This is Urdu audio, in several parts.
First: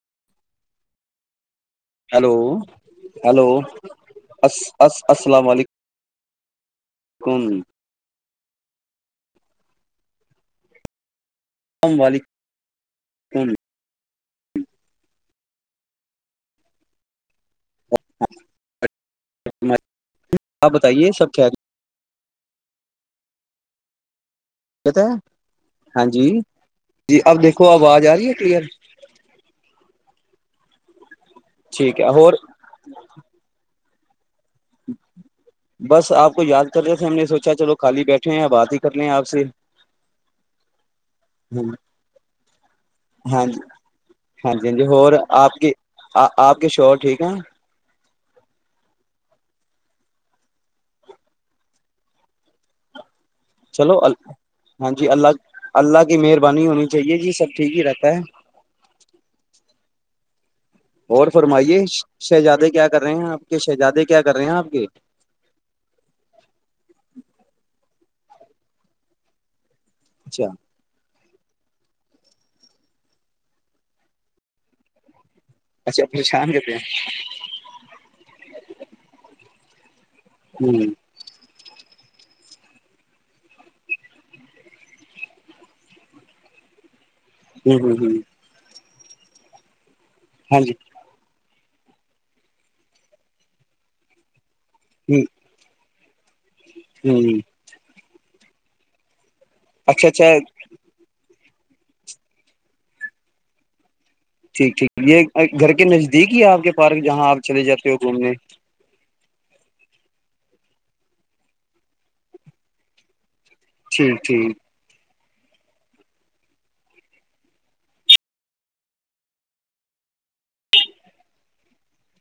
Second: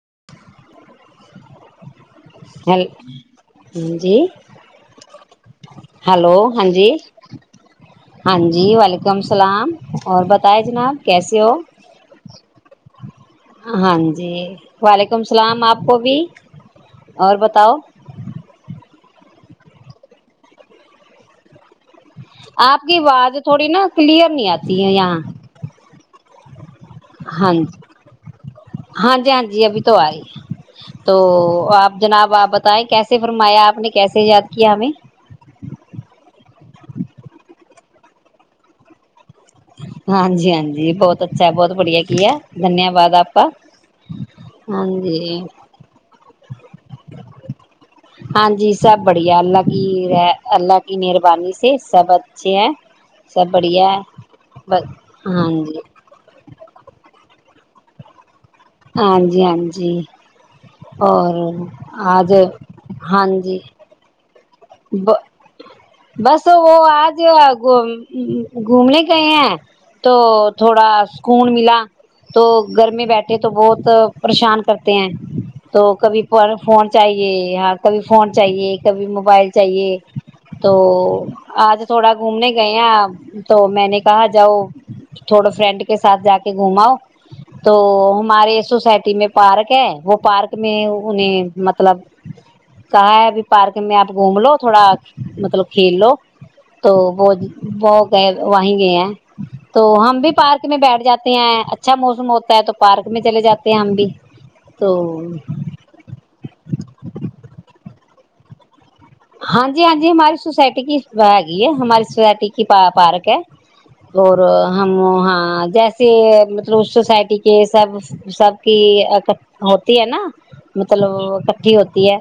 [inaudible] ہلو ہیل ہلو جی السلام ہلو ہاں جی علیکمیکم ہاں جی وعلیکم السلام اور بتائے جناب کیسے ہو السلام علیکم [unintelligible] جی وعلیکم السلام آپ کو بھی اور بتاؤ بتائیے سب آپ کی آواز تھوڑی نا کلیئر نہیں آتی ہے یہاں ہاں جی جی اب دیکھو آواز آ رہی ہے کلیئر ہاں جی ہاں جی ابھی [inaudible] تو آپ ٹھیک ہے اور جناب آپ بتائیں کیسے فرمایا آپ نے کیسے ہیں بس آپ کو یاد کرتے تھ ہم نے سوچا چلو خالی بیٹھے ہیں بات ہی کر لیں آپ سے ہاں جی ہاں جی بہت اچھا ہے بہت بڑھیا کی ہے دھنیہ واد آپا ہاں جی ہاں جی ہاں اور جی آپ کے آپ کے شوہر ٹھیک ہیں ہاں جی سب بڑھیا اللہ کی رہ اللہ کی مہربانی سے سب اچھے ہیں سب بڑھیا چلو ب ہاں جی ہاں اللہ جی اللہ کی مہربانی ہونی چاہیے جی سب ٹھیک ہی رہتا ہے ہاں جی ہاں جی اور فرمائیے آج شہزادے کیا کر رہے ہاں ہیں آپ جی کے شہزادے کیا کر رہے ہیں آپ کے بس وہ آج گھومنے گئے ہیں تو اچھا تھوڑا خون ملا تو گھر میں بیٹھے تو بہت پریشان کرتے ہیں تو اچھا کبھی پر پریشان کرتے فون چاہیے ہاں کبھی فون چاہیے کبھی موبائل چاہیے تو ہیں آج تھوڑا گھومنے گئے ہیں تو میں نے کہا جاؤ تھوڑا فرینڈ کے ساتھ جا کے گھماؤ تو ہوں ہوں ہوں ہمارے سوسائٹی میں پارک ہے وہ پارک ہاں میں انہیں مطلب کہا ہے ابھی پارک میں آپ گھوم لو تھوڑا جی ہ مطلب ہیلو تو وہ ہ وہ کہ وہیں گئے ہیں تو اچھا ہم اچھا بھی پارک میں بیٹھ جاتے ہیں اچھا موسم ہوتا ہے تو پارک میں چے جاتے ہیں ہم بھی ٹھیک ٹھیک تو یہ گھر کے نزدیک ہی ہے آپ کے پارک جہاں آپ چلے جاتے ہو گھومنے ہاں جی ہاں جی ہم ہماری سوسائٹی کی ہےگی ہے ہماری سوسائٹی کی پ پارک ہے ٹھیک اور ٹھیک ہماں جیسے مطلب سوسائٹی کے سب سب کی ہوتی ہے نا مطلب اکٹھی ہوتی ہے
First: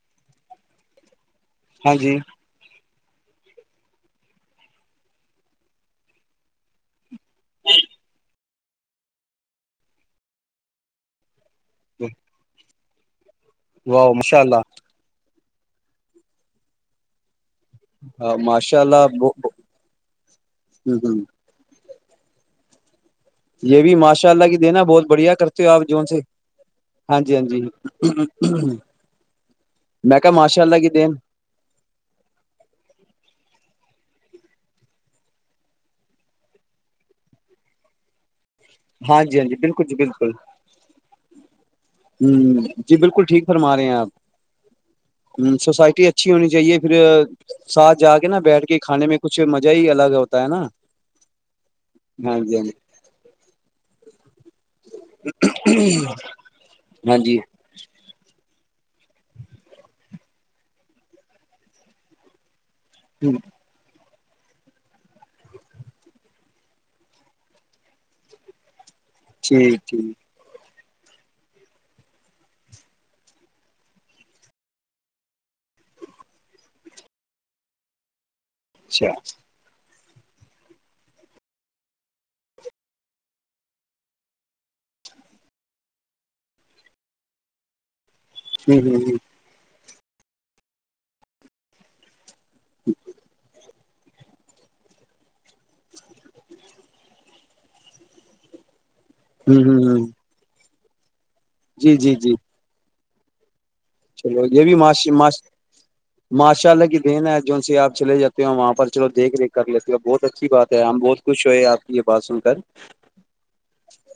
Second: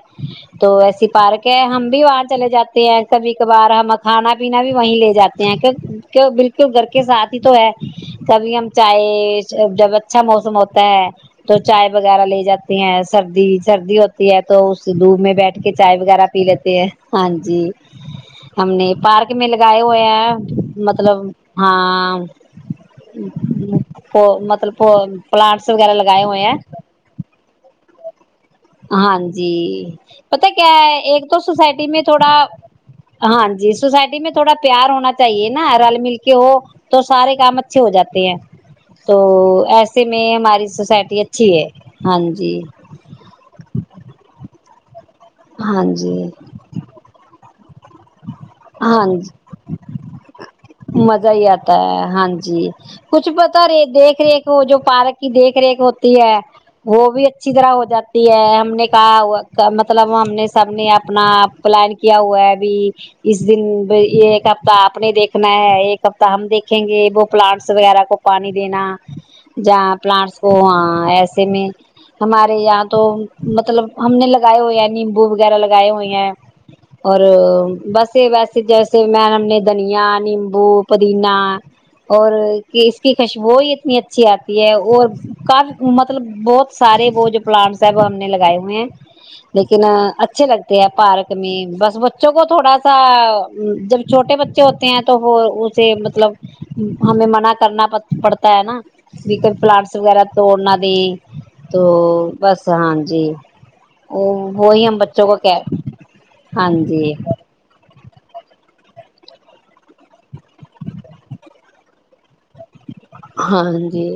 تو ایسی پارک ہے ہاں بھی جی وہاں چل جاتے کبھی کبھار ہم کھانا پینا بھی وہیں لے جاتے ہیں بالکل گھر کے ساتھ ہی تو ہے کبھی ہم چاہے جب اچھا موسم ہوتا ہے تو چائے وغیرہ لے جاتی [inaudible] سردی سردی واہ ہوتی ماشاء ہے تو اللہ اس دوپ میں بیٹھ کے چائے وغیرہ پی لیت ہاں ج جی ہم ماشاء نے اللہ پارک میں لگائے ہوئے ہیں ہ مطلب ہاں ہو یہ بھی ماشاء اللہ کی دینا بہت بڑھیا کرتے پلانٹس ہو آپ وغیرہ جو سے لگائے ہوئے ہیں ہاں جی ہاں جی [inaudible] ہاں جی میں کہ پتا ماشاء کیا اللہ کی ہے دین ایک تو سوسائٹی میں تھوڑا ہاں جی سوسائٹی میں تھوڑا پیار ہونا چاہیے نا رل مل کے ہو تو سارے کام اچھے ہو جاتے ہیں [unintelligible] تو ہاں جی ہاں جی بالکل جی ایسے میں بالکل ہماری سوسائٹی اچھی ہے ہاں جی ہ بالکل ٹھیک فرما رہے ہیں آپ ہ ہاں سوسائٹی جی اچھی ہونی چاہیے پھر ساتھ جا کے نا بیٹھ کے ہاں کھانے میں ج کچھ مزہ ہی الگ ہوتا ہے نا مزہ ہی آتا ہے ہاں جی کچھ پتا [inaudible] دیکھ ریکھ وہ جو پارک کی دیکھ ریکھ ہوتی ہے وہ بھی جی ہاں اچھی طرح ہو جاتی ہے ہم نے مطلب ہم نے سب نے اپنا پلان کیا ہوا ہے ابھی [unintelligible] جی اس دن ب [inaudible] یہ ایک ہفتہ آپ نے دیکھنا ہے ایک ہفتہ ہم دیکھیں گے وہ پلانٹس وغیرہ کو پانی دینا [inaudible] ج ٹھیک ٹھیک پلانٹس کواں ایسے میں ہمارے یہاں تو مطلب ہم نے لگائے ہوئے نیمبو وغیرہ لگائے ہوئے ہیں اور [inaudible] بسے بسے جیسے اچھا میں ہم نے دنیا نیمبو پدینہ اور کہ اس کی خشبو ہی اتنی اچھی آتی ہے اور کافی مطلب بہت سارے وہ جو پلانٹس ہے وہ لگائے ہ ہوئے ہیں ہ ہ لیکن ن اچھے لگتے ہیں پارک میں بس بچوں کو تھوڑا [unintelligible] ا جب چھوٹے بچے ہوتے ہیں تو وہ اسے مطلب ہمیں منع کرنا پڑتا ہے نا [unintelligible] جکر ہ پلانٹس ہ وغیرہ توڑنا [unintelligible] تو جی جی جی بس ہاں ج جی [unintelligible] چلو یہ وہی ہم بھیاشیش بچوں کو کہ ہاں ماشاء اللہ کی جی دین ہے جو سے آپ چلےاتے ہو وہاں پر چلو دھ ریکھ کر لیتے ہو بہت اچھی بات ہے ہم بہت خوش ہوئے آپ یہ بات سن کر ہاں جی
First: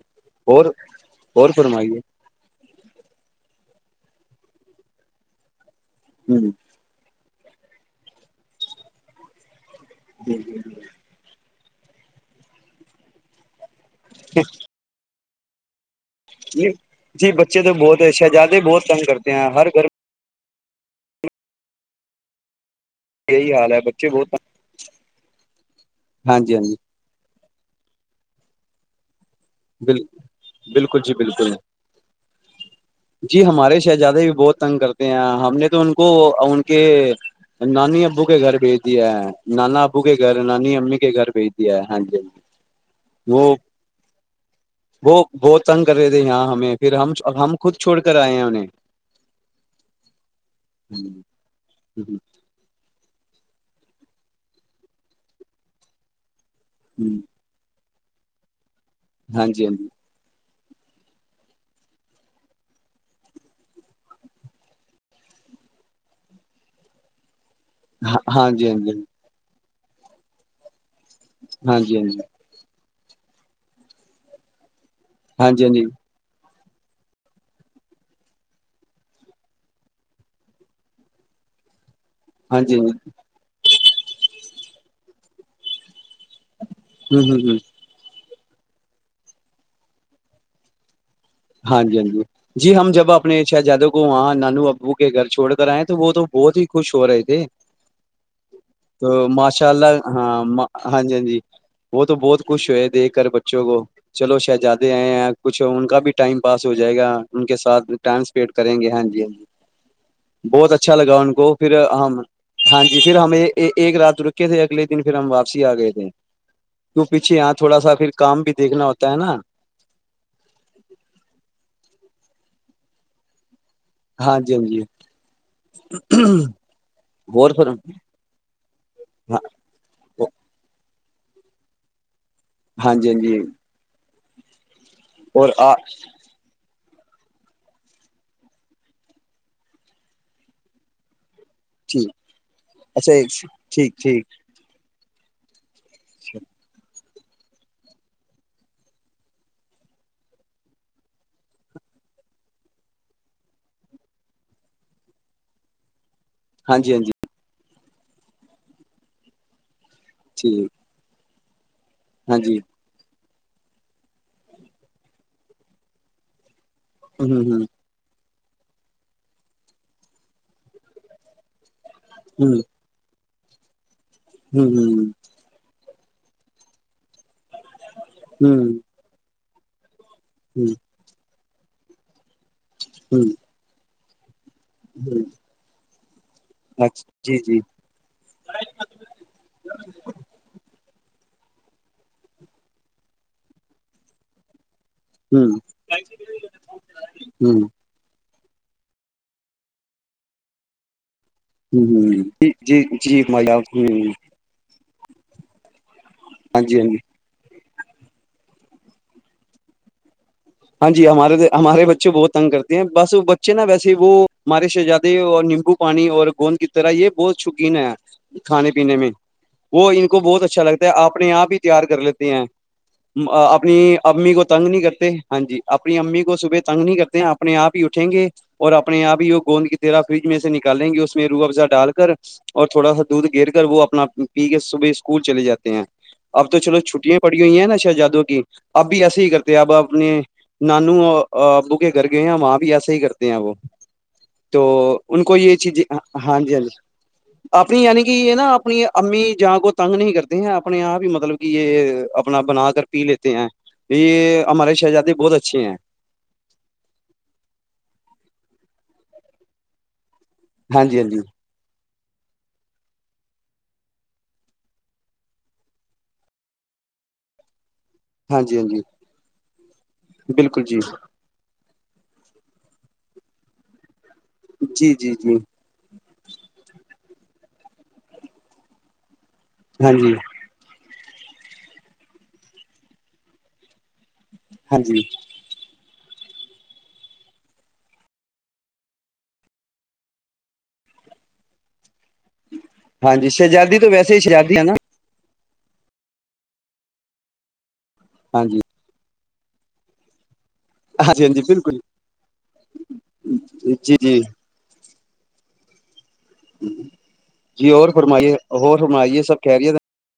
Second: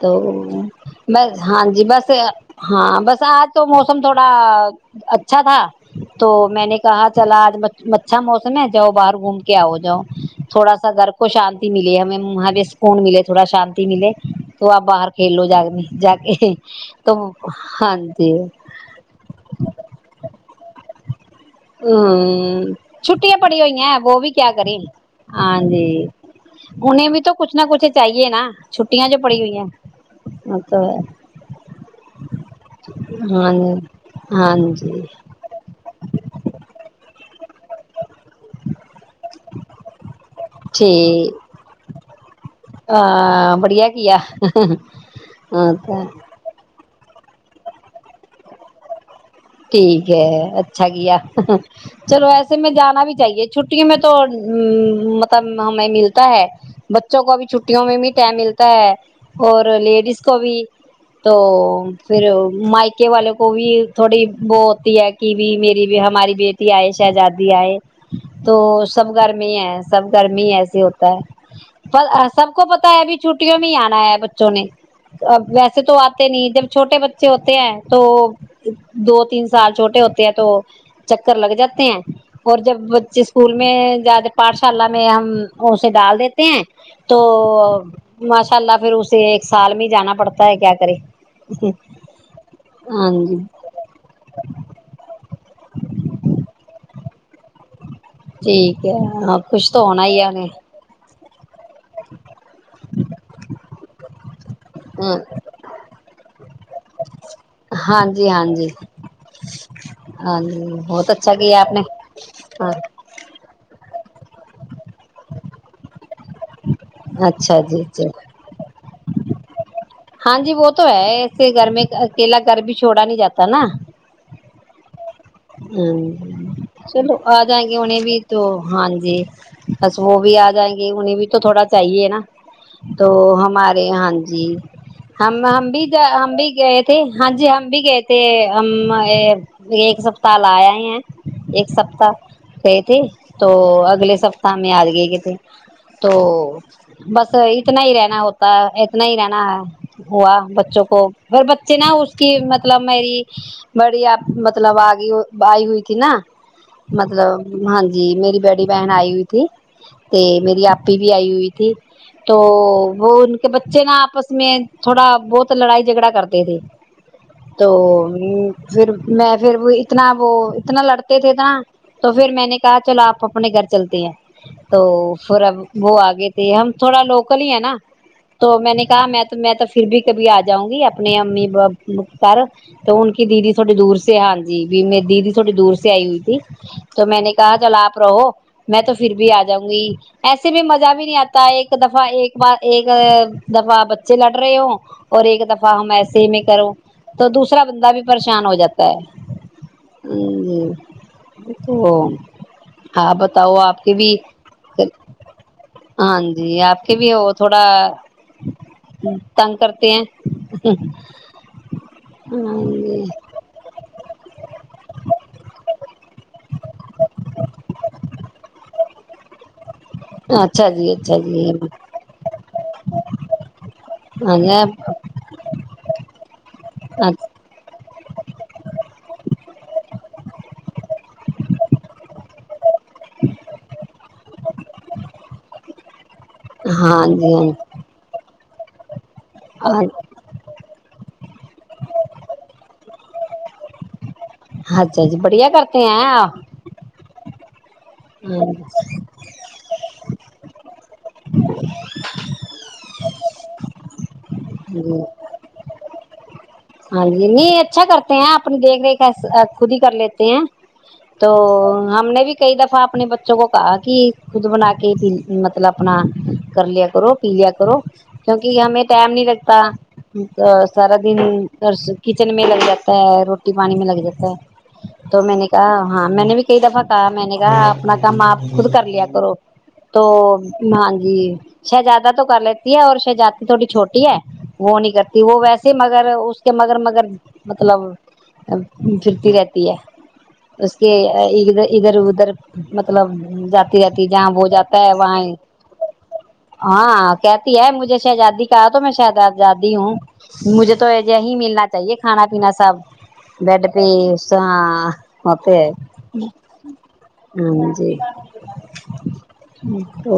تو اور ب اور ہاں جی فرمائیے بس ہاں بس آج [unintelligible] تو موسم تھوڑا اچھا تھا [unintelligible] تو ہ میں نے کہا [unintelligible] چلا آج اچھا موسم ہے جاؤ باہر گھوم کے آؤ [unintelligible] تھوڑا سا گھر کو شانت [unintelligible] ملی ہمیں مہاادیش کو [unintelligible] فون ملے تھوڑاان [unintelligible] ملے تو آپ باہر کو [unintelligible] کھیلو جاگ د ج جی بچے تو بہت اچھے جی ہیں زیادہ بہت تگ کرتے ہیں ہر گھر ہ چھٹیا میں یہی پڑی حال ہوئی ہے ہیں بچے وہ بہت بھی تنگ۔ کیا کریں ہاں جی ہاں جی ہاں جی انہیں بھی تو کچھ نہ کچھ چاہیے نا چھٹیاں جب بال بالکل جی بالکل جی ہمارے شہزادے بھی بہت تنگ کرتے ہیں ہم نے تو ان کو ان کے نانی ابو کے گھر بیج دی ہے نانا ابو کے گھر نانی امی کے گھر بھیج دی ہے ہاں جی ہاں جی وہ ہاں بڑھیا کی ہے وہ بہت تنگ کر رہے تھے یہاں ہمیں پھر ہم ہم خود چھوڑ کر آئے ہیں انہیں ٹھیک ہے اچھا کیا چلو وسے میں جانا بھی چاہیے چھٹیوں میں تو مطلب ہمیں ملتا ہے بچوں کو اب چھٹیوں میں م مل ہے ہاں اور جی لیڈیز کو بھی تو پھر مائکے والے کو بھی تھوڑی وہ ہوتی ہے کہ بھی میری بھی ہماری بیٹی آئےش ہے جادی د ہے ہاں تو جی ہاں جی سب گھر میں ہے سب گرمی ایسسی ہوتی ہاں جی ہاں جی سب کو ب پتا ہے بھی چھٹیوں میں ہی آنا ہے بچوں نے ہاں ویسے جی تو آتے نہیں جب چھوٹے بچے ہوتے ہیں تو دو تین سال چھوٹے ہوتے ہیں تو چکر لگ جاتے ہیں اور ہاں جب جی ہاں جی ہاں بچے اسکول میں زیادہ پاٹ شالا میں ہم اسے ڈال دیتے تے ہیں تو جی ماشاء اللہ پھر اسے ایک سال میں جانا پڑتا ہے کیا کرے ہاں جی ہاں جی جی ہم جب ہاں اپنے جی شہزادو کو وہاں نانو ابو کے گھر چھوڑ کر آئے تو وہ تو بہت ہی خوش شور آے ٹھیک ہے ہاں کچھ تو اللہ ہونا ہی ہے ہاں ایں ہاں جی ہاں جی وہ تو بہت خوش ہو ہے دیکھ کر بچوں کو چلو جیادے ہیں کچھ ان کا بھی ٹائم پاس ہو جائے گا ان کے ساتھ ہاں ٹائم جی ہاں اسپینڈ جی کریں گے ہاں جی ہاں ہاں جی جی بہت اچھا لگا ان کو کیا آپ پھر نے ہم ہاں جی پھر ہمیں ایک رات رکے تھے اگلے دن پھر ہم واپسی آ گئے تھے کیوں پیچے یہاں اچھا تھوڑا جی سا جی پھر کام بھی دیکنا ہوتا ہے نا [inaudible] ہاں جی وہ تو ہے ایسے گر میں اکیلا گر بھی چھوڑا نہیں جاتا نا ہاں جی ہاں جی ہ چلو آ اور جائیں پھر گے انہیں بھی تو ہاں جی بس وہ بھی آ جائیں گے انہیں بھی تو تھوڑا چاہیے نا ہاں تو جی ہاں جی ہمارے ہاں جی جی ہم اور ہم بھی ہم بھی گئے تھے ہاں جی ہم بھی گئے تھ ہم یہ ایک س پ تالایا ہیں ایک ٹھیک سپتاہ گئے تھے اچھا تو ٹھیک اگلے ٹھیک سپتتاہ ہمیں آد گئے تھ [unintelligible] تو بس اتنا ہی رہنا ہوتا ہے اتنا ہی رہنا ہے ہوا بچوں کو پھر بچے نا اس کی مطلب میری بڑی آ مطلب آگ بائی ہوئی تھی نا ہاں جی ہاں جی مطلب ہاں جی میری بیڑی بہن آئی ہوئی تھی ت میری ٹھیک آپ ہی بھی آئی ہوئی ت [unintelligible] تو ہاں جی وہ ان کہ بچے نا آپس میں تھوڑا بہت لڑائی جھگڑا کرتے تھے ہ ہ تو پھر میں پھر وہ اتنا وہ اتنا لڑتے تھے اتنا تو پھر میں نے ہ کہا چلو آپ اپنے گھر چلتے ہیں ہ تو ہ پھر اب وہ آگے تھے ہم تھوڑا لوگ ہے نا تو میں ہوں نے کہا میں میں تو پھر بھی کبھی آ جاؤں ہ گی اپنی امی [inaudible] کر تو ہن ہ کی دیی تھوڑی دور سے ہاں جی میری ہ دیدی تھوڑی دور جیے تو اچھا میں نے جی کہا جی چل آپ رہو میں تو پھر بھی آ جاؤں گی ایسے بھی مزہ بھی نہیں آتا ایک دفعہ ایک بار ایک دفع بچے لڑ رہے ہو اور ایک ہ ہ دفعہ ہم ایسے ہی میں کرو تو دوسا ہ بندہ بھیریش ری شان ہو جاتا ہے اور تو جی جی ہاں جی ہ بتاؤ آپ کے بھی ہاں جی آپ کے بھی وہ تھوڑا تھوڑا تنگ کرتے ہیں ہاں جی ہمارے ہمارے بچے بہت تنگ ہاں کرتے ہیں جی بس بچے نا ویسے وہ ہمارے شہزادے اور نیمبو پانی اور گوند کی طرح یہ بہت شوقین ہے کھانے پینے میں وہ ان کو بہت اچھا لگتا ہے جی اچھا اپنے جی آپ ہی تیار کر لیتے ہیں اپنی امی ہاں کو جی تنگ نہیں کرتے جی اپنی امی کو صبح تگ نہیں کرتے ہیں اپنے آپ ہی اٹھیں گے اور اپنے آپ ہی وہ گوند کی تیرا فریج میں سے نکالیں گے اس میں روح افزا ڈال کر اور تھوڑا سا دودھ گر کر وہ اپنا پی کے صبح اسکول چلے جاتے ہیں اب تو چلو ہاں چھٹیاں جی پڑی ہوئی ہیں نا شہزادوں کی اب ابھی ایسے ہی کرتے اب ہاں اپنے نانو ابو کے گھر گئے ہیں وہاں بھی ایسا ہی کرتے ہیں وہ تو اچھا جی ان کو بڑھیا یہ چیزیں کرتے ہاں ہیں جی ہاں جی اپنی یعنی کہ یہ نا اپنی امی جا کو تنگ نہیں کرتے ہیں اپنے آپ ہی مطلب کہ یہ اپنا بنا کر پی لیتے ہیں یہ ہمار جی شہجاتی ہاں جی نہیں اچھا کرتے ہیں اپنی دیکھ ریکھ خود ہی کر لی ہیں ہاں جی ہاں جی تو ہم نے بھی کئی دفعہ اپنے بچوں کو کہا کہ خود بنا کے پی مطلب اپنا کر لیا کرو پی لیا کرو ہاں جی کیونکہ ہاں جی ہمیں ٹم نہیں لگتا پا ا بالکل جی سارا دن کچن میں لگ جاتا ہے روٹی پانی میں لگ جاتا ہے جی جی تو جی میں نے کہا ہاں میں نے بھی کئی دفہ کہا میں نے کہا اپنا کام آپ خود کر لیا کرو ہاں تو جی م جی شہزادہ تو کر لیتی ہے اور شہزادی تھوڑی چھوٹی ہے وہ ہاں نہیں جی کرتی وہ ویسے مگر مگر اس کے مگر مگرگر مطلب پھرتی رہتی ہے اس کےھر ادھر ا ادھر مطلب ہاں جی شہزادی جاتی تو جاتی ویسے ہی جہاں وہ شہزادی نا جاتا ہے وہاں ہاں کہتی ہے مجھے آزاد ہاں جی کہا تو میں ش گ جاتی ہوں مجھے تو ای ہاں جے جی ہاں ہی جی ملنا بالکل چاہیے کھانا پینا سب بیڈ پہ جی جی اس ہ مت جی اور فرمائیے اور فرمائیے سب کہہ رہی ہے تو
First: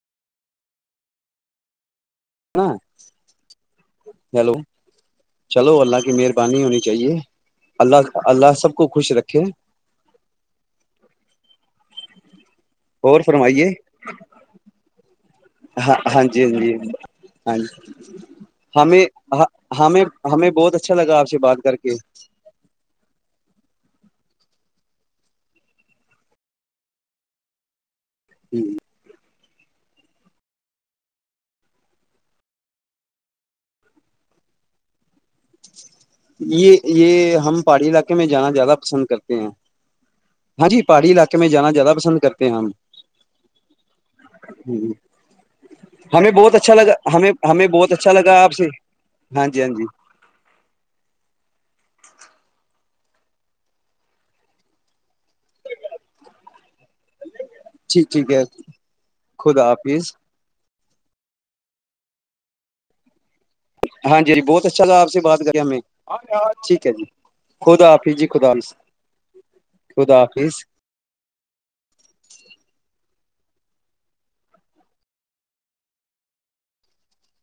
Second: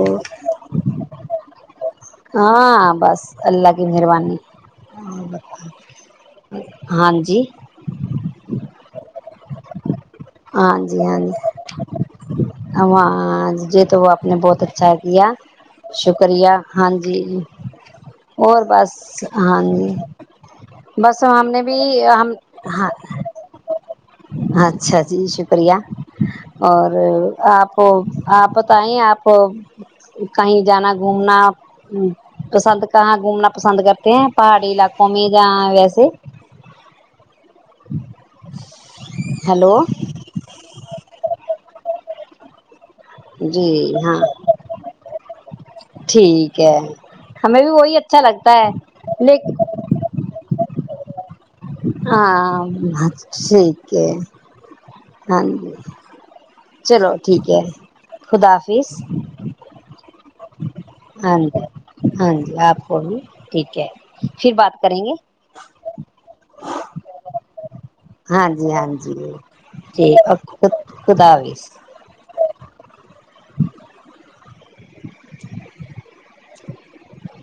نا ہاں بس اللہگ ہیلو چلو اللہ کی مہربانی ہونی ہاں چاہیے جی اللہ اللہ سب کو خوش رکھے [unintelligible] اور اں فرمائیے جی تو وہ آپ نے بہت اچھا کیا ہاں ہاں جی شکریہ ہاں جی ہاں بس ہمیں ہاں ہمیں ہمیں بہت اچھا بس لگا آپ سے ہم بات نے کر بھی کے ہم ہاں اچھا جی شکریہ اور آپ آپ بتائیں آپ کہیں جانا گھومنا پسند کر کہاں گھومنا پسند کرتے ہیں پہاڑی علاقوں میں جہاں ویسے یہ یہ ہم پہاڑی علاقے میں جانا زیادہ پسند کرتے ہیں ہیلو ہاں جی پہاڑی علاقے میں جانا زیادہ پسند کرتے ہیں ہم جی ہاں ہمیں بہت ٹھیک اچھا ہے لگا ہمیں بھی بہت وہی اچھا لگا لگتا آپ سے ہے لیک ہاں جی ہاں جی ہاں ٹھیک ہے ہاں جی چلو ٹھیک ہے ٹھیک ٹھیک ہے خدا حافظ خدا حافظ ہاں جی ہاں جی آپ کو بھی ٹھیک ہے ہاں جی جی پھر بہت بات اچھا کریں لگا آپ گے سے بات کری ہمیں ٹھیک ہے جی خدا حافظ خدا ہاں جی حافظ ہاں جی ٹ خدا اک حافظ خ خدا ح [unintelligible] [unintelligible]